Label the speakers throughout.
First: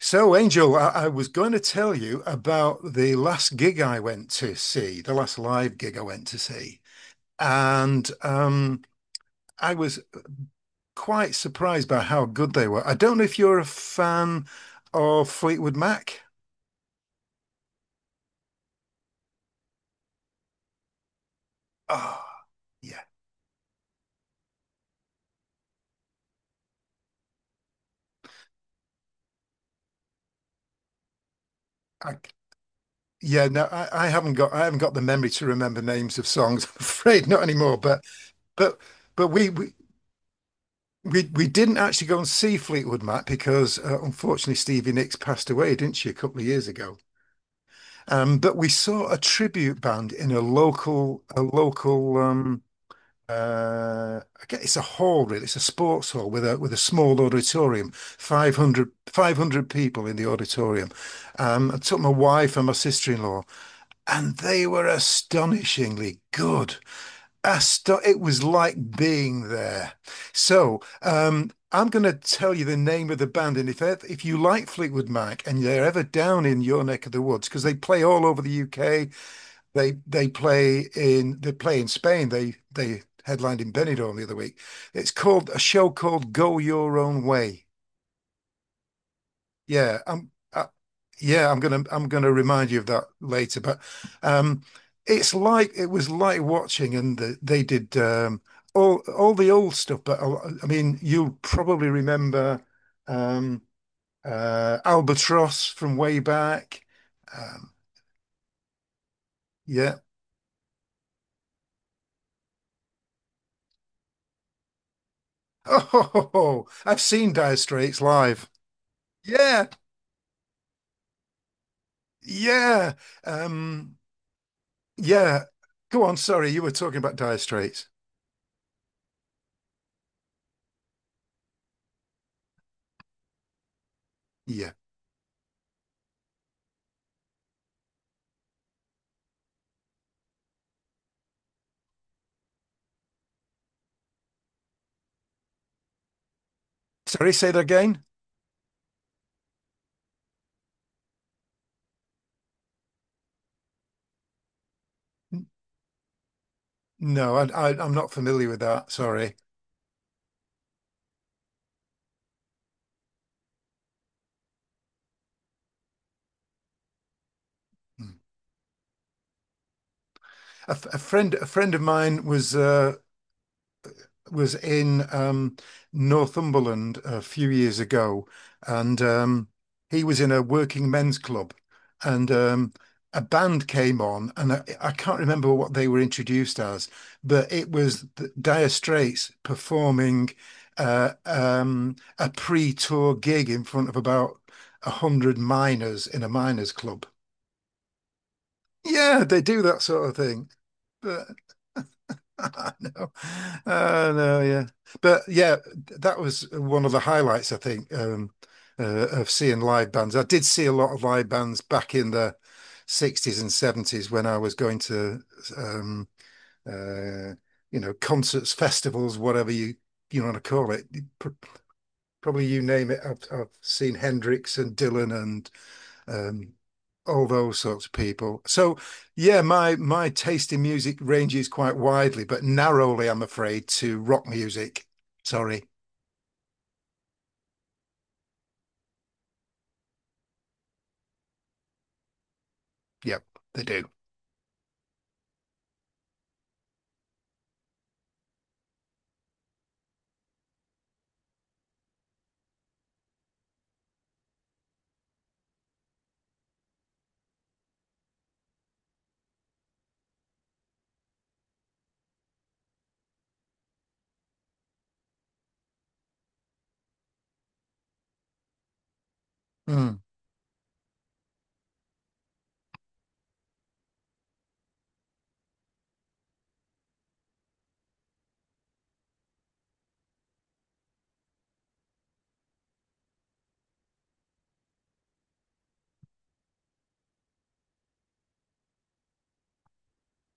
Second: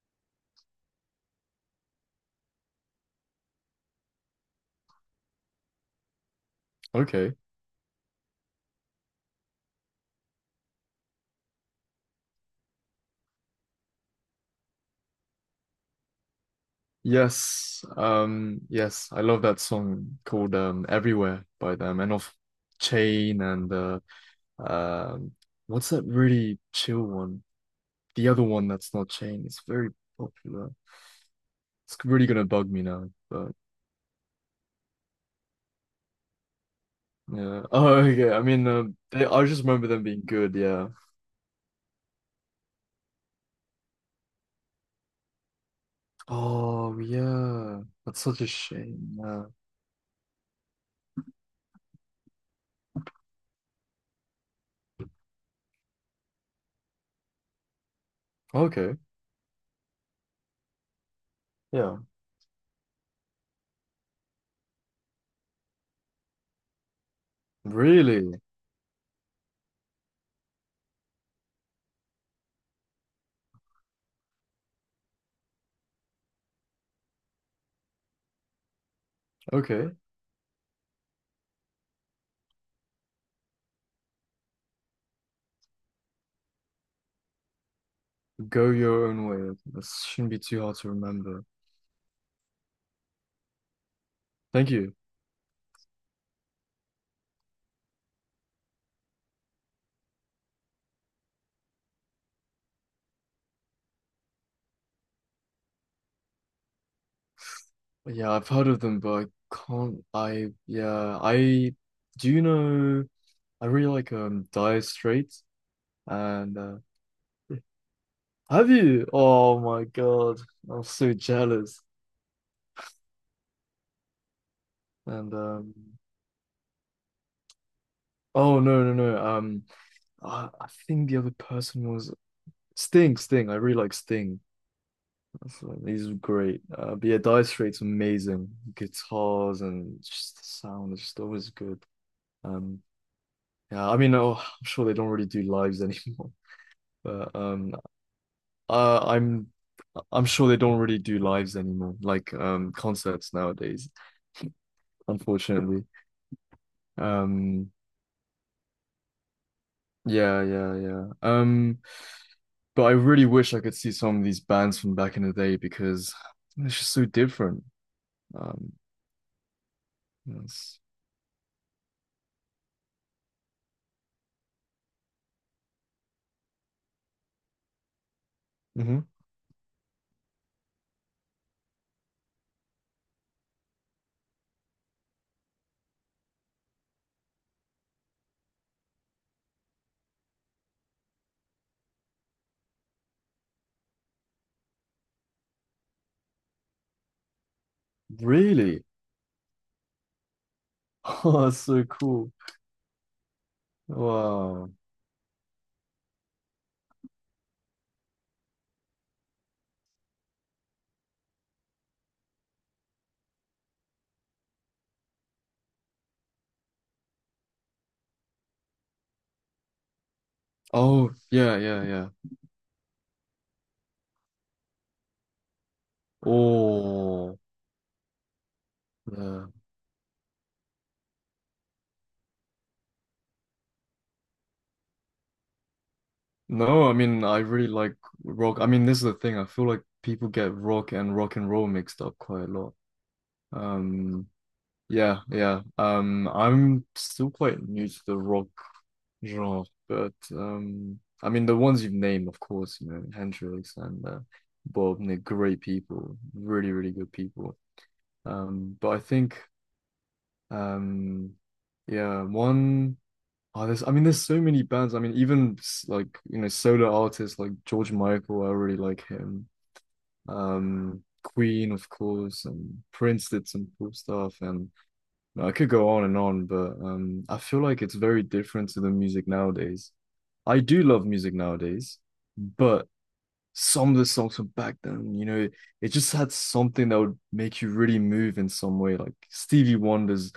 Speaker 1: So, Angel, I was going to tell you about the last gig I went to see, the last live gig I went to see.
Speaker 2: Okay.
Speaker 1: And I was quite surprised by how good they were. I don't know if you're a fan of Fleetwood Mac.
Speaker 2: Yes. Yes, I love that song called Everywhere by them and off
Speaker 1: Oh, yeah.
Speaker 2: Chain and um what's that really chill one? The other one that's not Chain. It's very popular. It's
Speaker 1: I,
Speaker 2: really gonna bug me now,
Speaker 1: yeah,
Speaker 2: but
Speaker 1: no, I haven't got the memory to remember names of songs, I'm afraid, not
Speaker 2: yeah.
Speaker 1: anymore.
Speaker 2: Oh, okay.
Speaker 1: But but
Speaker 2: I
Speaker 1: we
Speaker 2: just
Speaker 1: we
Speaker 2: remember them being good, yeah.
Speaker 1: we, we didn't actually go and see Fleetwood Mac because unfortunately Stevie Nicks passed away, didn't she, a couple of years ago?
Speaker 2: Oh, yeah. That's such a
Speaker 1: But we saw a
Speaker 2: shame. Yeah.
Speaker 1: tribute band in a local, a local, I guess it's a hall, really. It's a sports hall with a small auditorium,
Speaker 2: Okay.
Speaker 1: 500 people in the auditorium. I
Speaker 2: Yeah.
Speaker 1: took my wife and my sister-in-law, and they were astonishingly good. Asto It
Speaker 2: Really?
Speaker 1: was like being there. I'm going to tell you the name of the band, and if you like Fleetwood Mac and they're ever down in your neck of the woods, because they play all over the UK,
Speaker 2: Okay.
Speaker 1: they play in Spain. They headlined in Benidorm the other week. It's called a show called Go Your Own Way.
Speaker 2: Go your own way.
Speaker 1: Yeah,
Speaker 2: This
Speaker 1: I'm
Speaker 2: shouldn't be too
Speaker 1: I,
Speaker 2: hard to remember.
Speaker 1: yeah, I'm gonna remind you of that later. But um,
Speaker 2: Thank you.
Speaker 1: it's like it was like watching, and the, they did all the old stuff. I mean, you'll probably remember um, Albatross from way back. Um,
Speaker 2: Yeah, I've heard of them, but I
Speaker 1: yeah.
Speaker 2: can't. I yeah, I do you know. I really like Dire Straits, and
Speaker 1: Oh, I've seen Dire Straits live.
Speaker 2: have you? Oh
Speaker 1: Yeah,
Speaker 2: my God, I'm so jealous.
Speaker 1: yeah, um,
Speaker 2: And
Speaker 1: yeah. Go on. Sorry, you were talking about Dire Straits.
Speaker 2: oh no no no. I think the other person was Sting. Sting. I really like Sting.
Speaker 1: Yeah.
Speaker 2: So these are great. But yeah, Dire Straits amazing. Guitars and just the sound is just always good. Um, yeah, I mean, oh, I'm sure they don't really do lives anymore.
Speaker 1: Sorry,
Speaker 2: But
Speaker 1: say that again.
Speaker 2: Uh, I'm I'm sure they don't really do lives anymore, like concerts nowadays,
Speaker 1: N-
Speaker 2: unfortunately.
Speaker 1: No,
Speaker 2: Um
Speaker 1: I'm not familiar with that. Sorry.
Speaker 2: yeah, yeah, yeah. But I really wish I could see some of these bands from back in the day because it's just so different.
Speaker 1: Mm.
Speaker 2: Um yes.
Speaker 1: A friend of mine was in Northumberland a few years ago,
Speaker 2: Hmm.
Speaker 1: and he was in a working men's club, and a band came on, and I can't remember what they were introduced as, but it was the Dire Straits performing a pre-tour gig in front of about 100 miners in a miners' club.
Speaker 2: Really?
Speaker 1: Yeah, they do that sort of thing, but.
Speaker 2: Oh, that's so cool.
Speaker 1: No. Oh no, yeah.
Speaker 2: Wow.
Speaker 1: But yeah, that was one of the highlights, I think, of seeing live bands. I did see a lot of live bands back in the 60s and 70s when I was going to, um, uh, concerts, festivals, whatever you want to call it.
Speaker 2: Oh, yeah, yeah, yeah.
Speaker 1: Probably you name it. I've seen Hendrix and Dylan and um, all
Speaker 2: Oh,
Speaker 1: those sorts of people. So yeah,
Speaker 2: yeah.
Speaker 1: my taste in music ranges quite widely, but narrowly, I'm afraid, to rock music. Sorry.
Speaker 2: No, I mean, I really like rock. I mean, this is the thing. I feel like people get rock and rock and roll mixed up quite a lot.
Speaker 1: Yep, they do.
Speaker 2: Um, yeah, yeah. I'm still quite new to the rock genre, but I mean, the ones you've named, of course, you know, Hendrix and Bob, they're great people, really, really good people. But I think, um, yeah, one. Oh, I mean, there's so many bands. I mean, even like, you know, solo artists like George Michael, I really like him.
Speaker 1: Mm.
Speaker 2: Queen, of course, and Prince did some cool stuff. And you know, I could go on and on, but I feel like it's very different to the music nowadays. I do love music nowadays, but some of the songs from back then, you know, it just had something that would make you really move in some way, like Stevie Wonder's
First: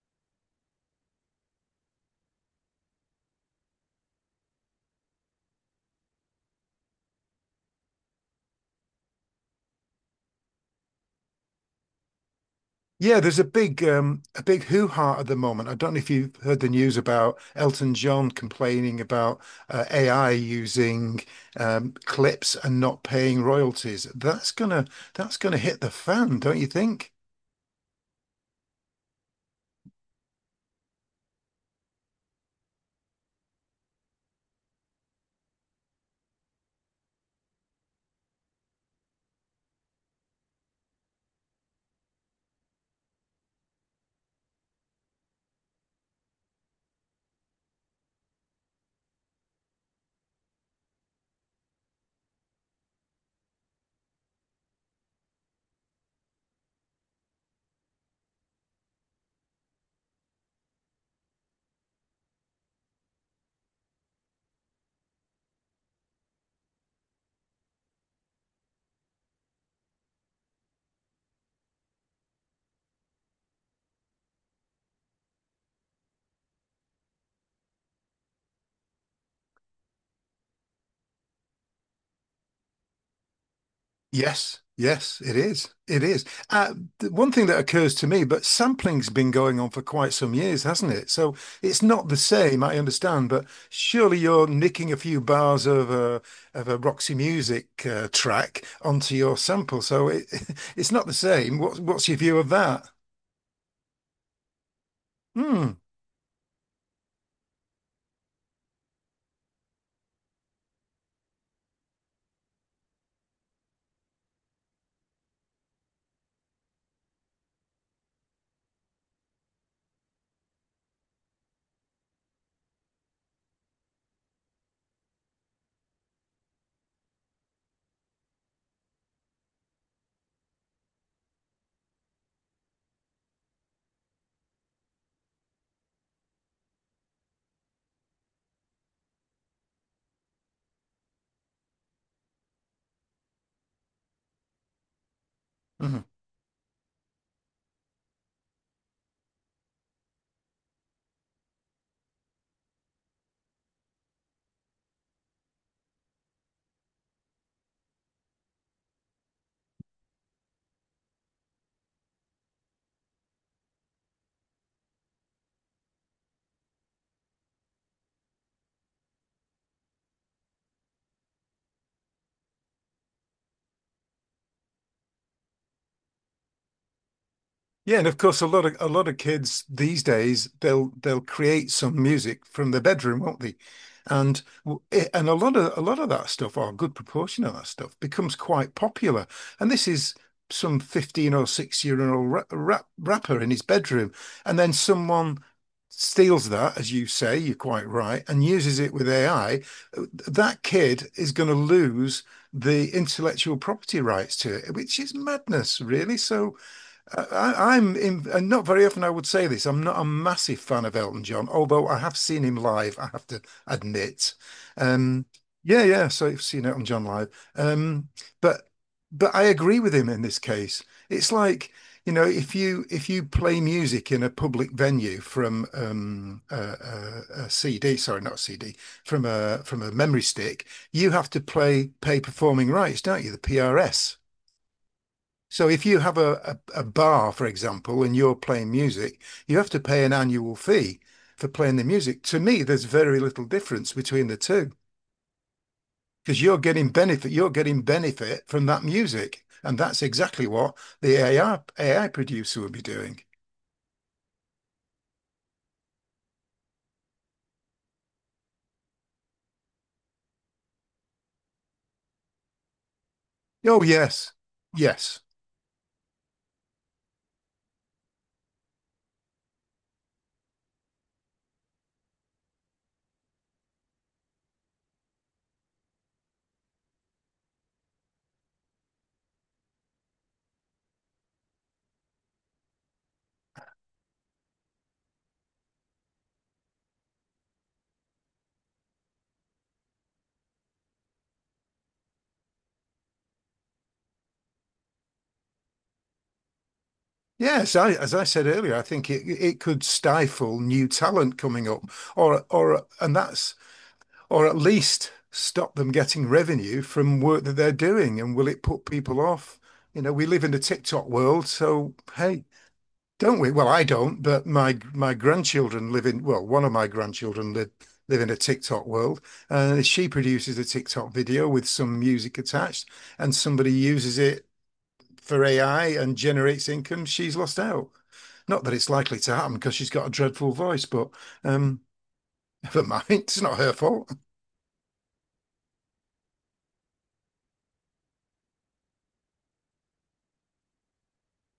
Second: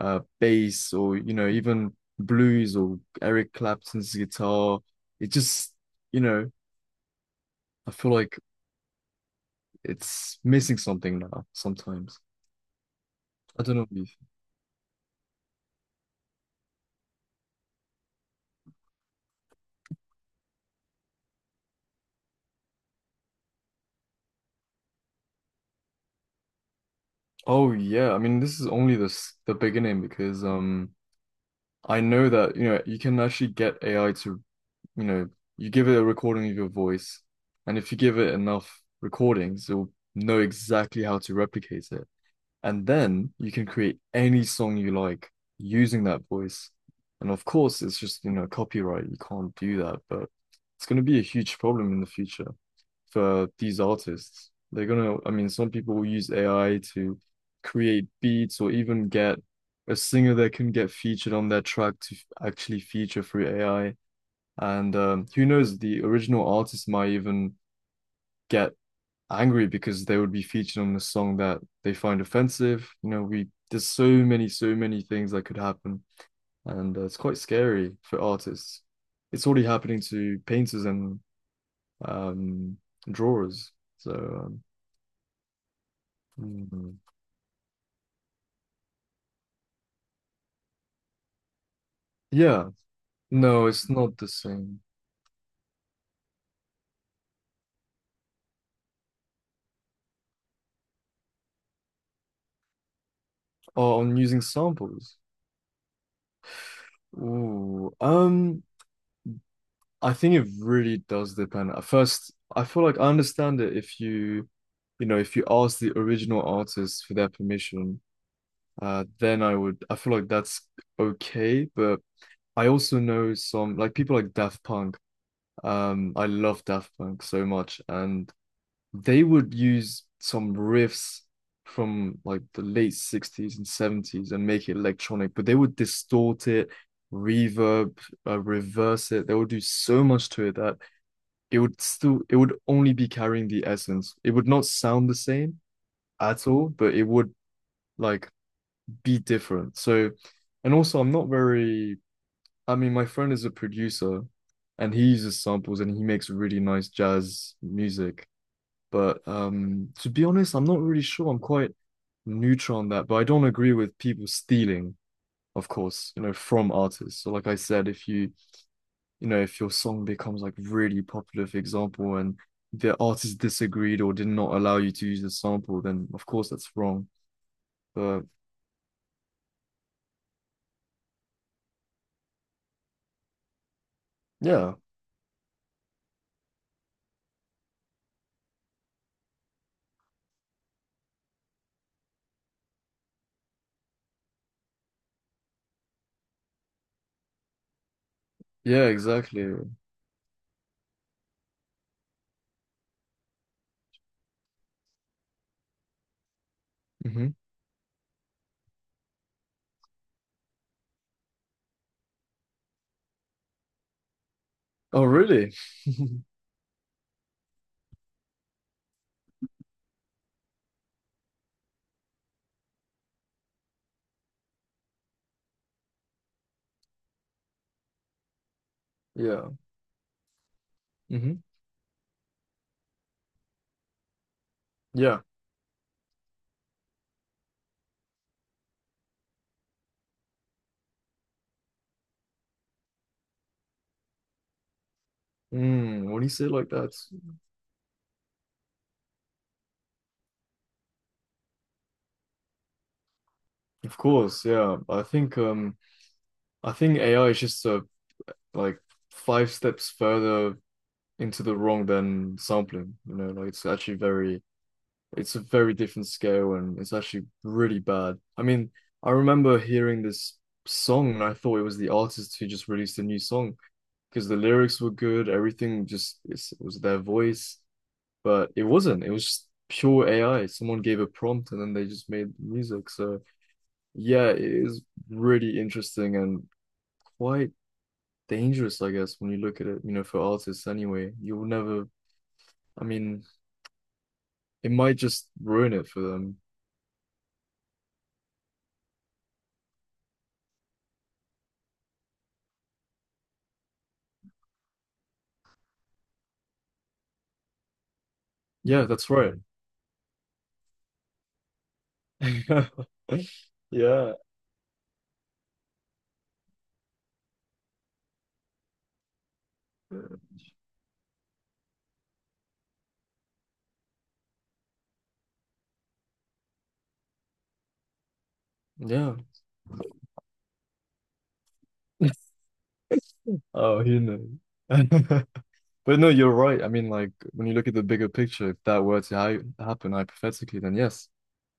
Speaker 2: bass or you know, even blues or Eric Clapton's guitar. It just, you know, I feel like it's missing something now sometimes.
Speaker 1: Yeah, there's
Speaker 2: I don't know what you think.
Speaker 1: a big hoo ha at the moment. I don't know if you've heard the news about Elton John complaining about AI using clips and not paying royalties. That's gonna hit the fan, don't you think?
Speaker 2: Oh yeah, I mean this is only the beginning because I know that you know you can actually get AI to you know, you give it a recording of your voice, and if you give it enough recordings, it'll know exactly how to replicate it. And then you can create any song you like using that voice. And of course, it's just, you know, copyright. You can't do that, but it's going to be a huge problem in the future for these artists. I mean, some people will use AI to create beats or even get a singer that can get featured on their track to actually feature through AI and who knows, the original artist might even get angry because they would be featured on a song that they find offensive. You know, we there's so many, so many things that could happen, and it's quite scary for artists. It's already happening to painters and um, drawers. So
Speaker 1: Yes,
Speaker 2: um,
Speaker 1: yes, it is. It is.
Speaker 2: mm,
Speaker 1: One thing that occurs to me, but sampling's been going on for quite some years, hasn't it? So it's not the same,
Speaker 2: yeah,
Speaker 1: I understand, but
Speaker 2: no, it's not
Speaker 1: surely
Speaker 2: the
Speaker 1: you're
Speaker 2: same.
Speaker 1: nicking a few bars of a Roxy Music track onto your sample, so it it's not the same. What's your view of that?
Speaker 2: Oh, on using samples.
Speaker 1: Hmm.
Speaker 2: Ooh, I think it really does depend. At first, I feel like I understand it if you know, if you ask the original artist for their permission, then I feel like that's okay. But I also know some, like people like Daft Punk. I love Daft Punk so much, and they would use some riffs from like the late 60s and 70s and make it electronic, but they would distort it, reverb, reverse it. They would do so much to it that it would only be carrying the essence. It would not sound the same
Speaker 1: hmm.
Speaker 2: at all, but it would like be different. So, and also I'm not very, I mean, my friend is a producer and he uses samples and he makes really nice jazz music. But to be honest, I'm not really sure. I'm quite neutral on that, but I don't agree with people stealing, of course, you know, from artists. So like I said, if you know, if your song becomes like really popular, for example, and the artist disagreed or did not allow you to use the sample, then of course that's wrong.
Speaker 1: Yeah, and of
Speaker 2: But
Speaker 1: course, a lot of kids these days they'll create some music from their bedroom, won't they? And
Speaker 2: yeah,
Speaker 1: w- i- and a lot of that stuff, or a good proportion of that stuff, becomes quite popular. And this is some 15 or 6-year-old rapper in his bedroom, and then someone steals that, as you say, you're quite right, and uses
Speaker 2: yeah,
Speaker 1: it with
Speaker 2: exactly.
Speaker 1: AI. That kid is going to lose the intellectual property rights to it, which is madness, really. So.
Speaker 2: Hmm.
Speaker 1: And not very often I would say this. I'm not a massive fan of Elton John, although I have seen him live, I have to admit.
Speaker 2: Oh,
Speaker 1: Um,
Speaker 2: really?
Speaker 1: yeah, yeah. So I've seen Elton John live. Um, but but I agree with him in this case. It's like, you know, if you play music in a public venue from a CD, sorry, not a CD,
Speaker 2: Yeah.
Speaker 1: from a memory stick, you have to
Speaker 2: Hmm.
Speaker 1: play pay performing rights, don't you? The PRS.
Speaker 2: Yeah.
Speaker 1: So if you have a bar, for example, and you're playing music, you have to pay an annual fee for playing the music. To me, there's very little difference between the two
Speaker 2: Mm, when you
Speaker 1: because
Speaker 2: say it like that,
Speaker 1: you're getting benefit from that music. And that's exactly what AI producer would be doing.
Speaker 2: of course, yeah. I think AI is just like five steps further into the wrong than sampling. You know, like it's
Speaker 1: Oh,
Speaker 2: actually
Speaker 1: yes.
Speaker 2: very
Speaker 1: Yes.
Speaker 2: It's a very different scale and it's actually really bad. I mean, I remember hearing this song and I thought it was the artist who just released a new song because the lyrics were good, it was their voice, but it wasn't. It was just pure AI. Someone gave a prompt and then they just made music. So yeah, it is really interesting and quite dangerous, I guess, when you look at it, you know, for artists anyway. You'll never, I mean, it might just ruin it for them.
Speaker 1: Yes, I, as I said earlier, I think it could stifle new talent coming up, or and that's or at least stop them getting revenue from work that they're doing? And will it
Speaker 2: Yeah,
Speaker 1: put
Speaker 2: that's
Speaker 1: people
Speaker 2: right.
Speaker 1: off? You know, we live in a TikTok world, so hey, don't we? Well, I
Speaker 2: Yeah,
Speaker 1: don't, but my grandchildren live in, well, one of my grandchildren live in a TikTok world, and she produces a TikTok video with some music attached, and somebody uses it for AI and generates income, she's lost out. Not that it's
Speaker 2: yeah.
Speaker 1: likely to happen because she's got a dreadful voice, but um, never mind, it's not her
Speaker 2: Oh, who
Speaker 1: fault.
Speaker 2: knows? But no, you're right. I mean, like when you look at the bigger picture, if that were to ha happen hypothetically, then yes,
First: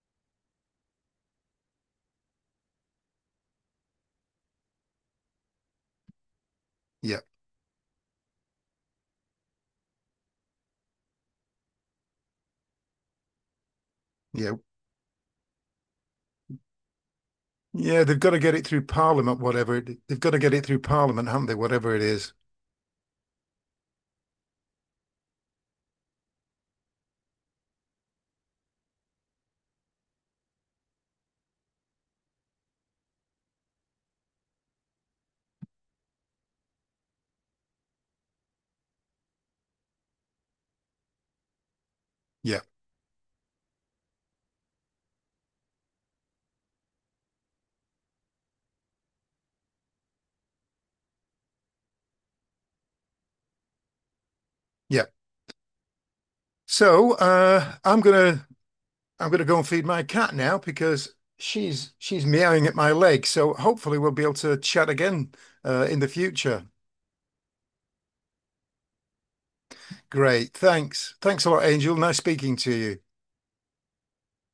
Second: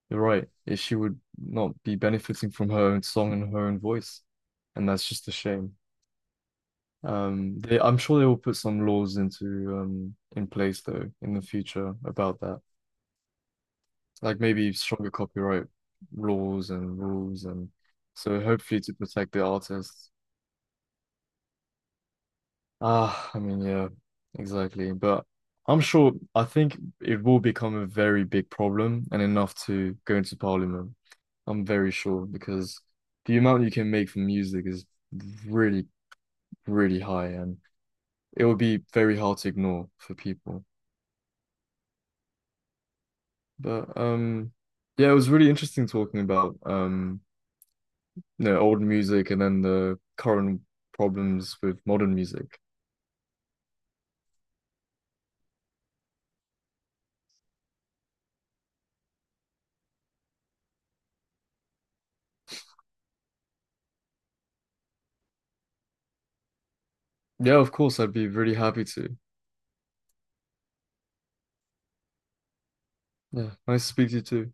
Speaker 2: you're right. If she would not be benefiting from her own song and her own voice, and that's just a shame.
Speaker 1: Yeah,
Speaker 2: I'm sure they will put some laws into in place though in the future about that, like
Speaker 1: yeah.
Speaker 2: maybe stronger copyright laws and rules, and
Speaker 1: Yeah, they've got to
Speaker 2: so
Speaker 1: get it
Speaker 2: hopefully
Speaker 1: through
Speaker 2: to protect
Speaker 1: Parliament,
Speaker 2: the artists.
Speaker 1: they've got to get it through Parliament, haven't they? Whatever it is.
Speaker 2: Ah, I mean, yeah, exactly. But I think it will become a very big problem and enough to go into parliament. I'm very sure because the amount you can make from music is really, really high and it will be very hard to ignore for people.
Speaker 1: Yeah,
Speaker 2: But yeah, it was really interesting talking about you know old music and then the current problems with modern music.
Speaker 1: yeah. So I'm gonna go and feed my cat now because she's meowing at my leg. So hopefully we'll be able to chat again in the future.
Speaker 2: Yeah, of course, I'd be really happy to.
Speaker 1: Great, thanks a lot, Angel. Nice speaking to you.
Speaker 2: Yeah, nice to speak to you too.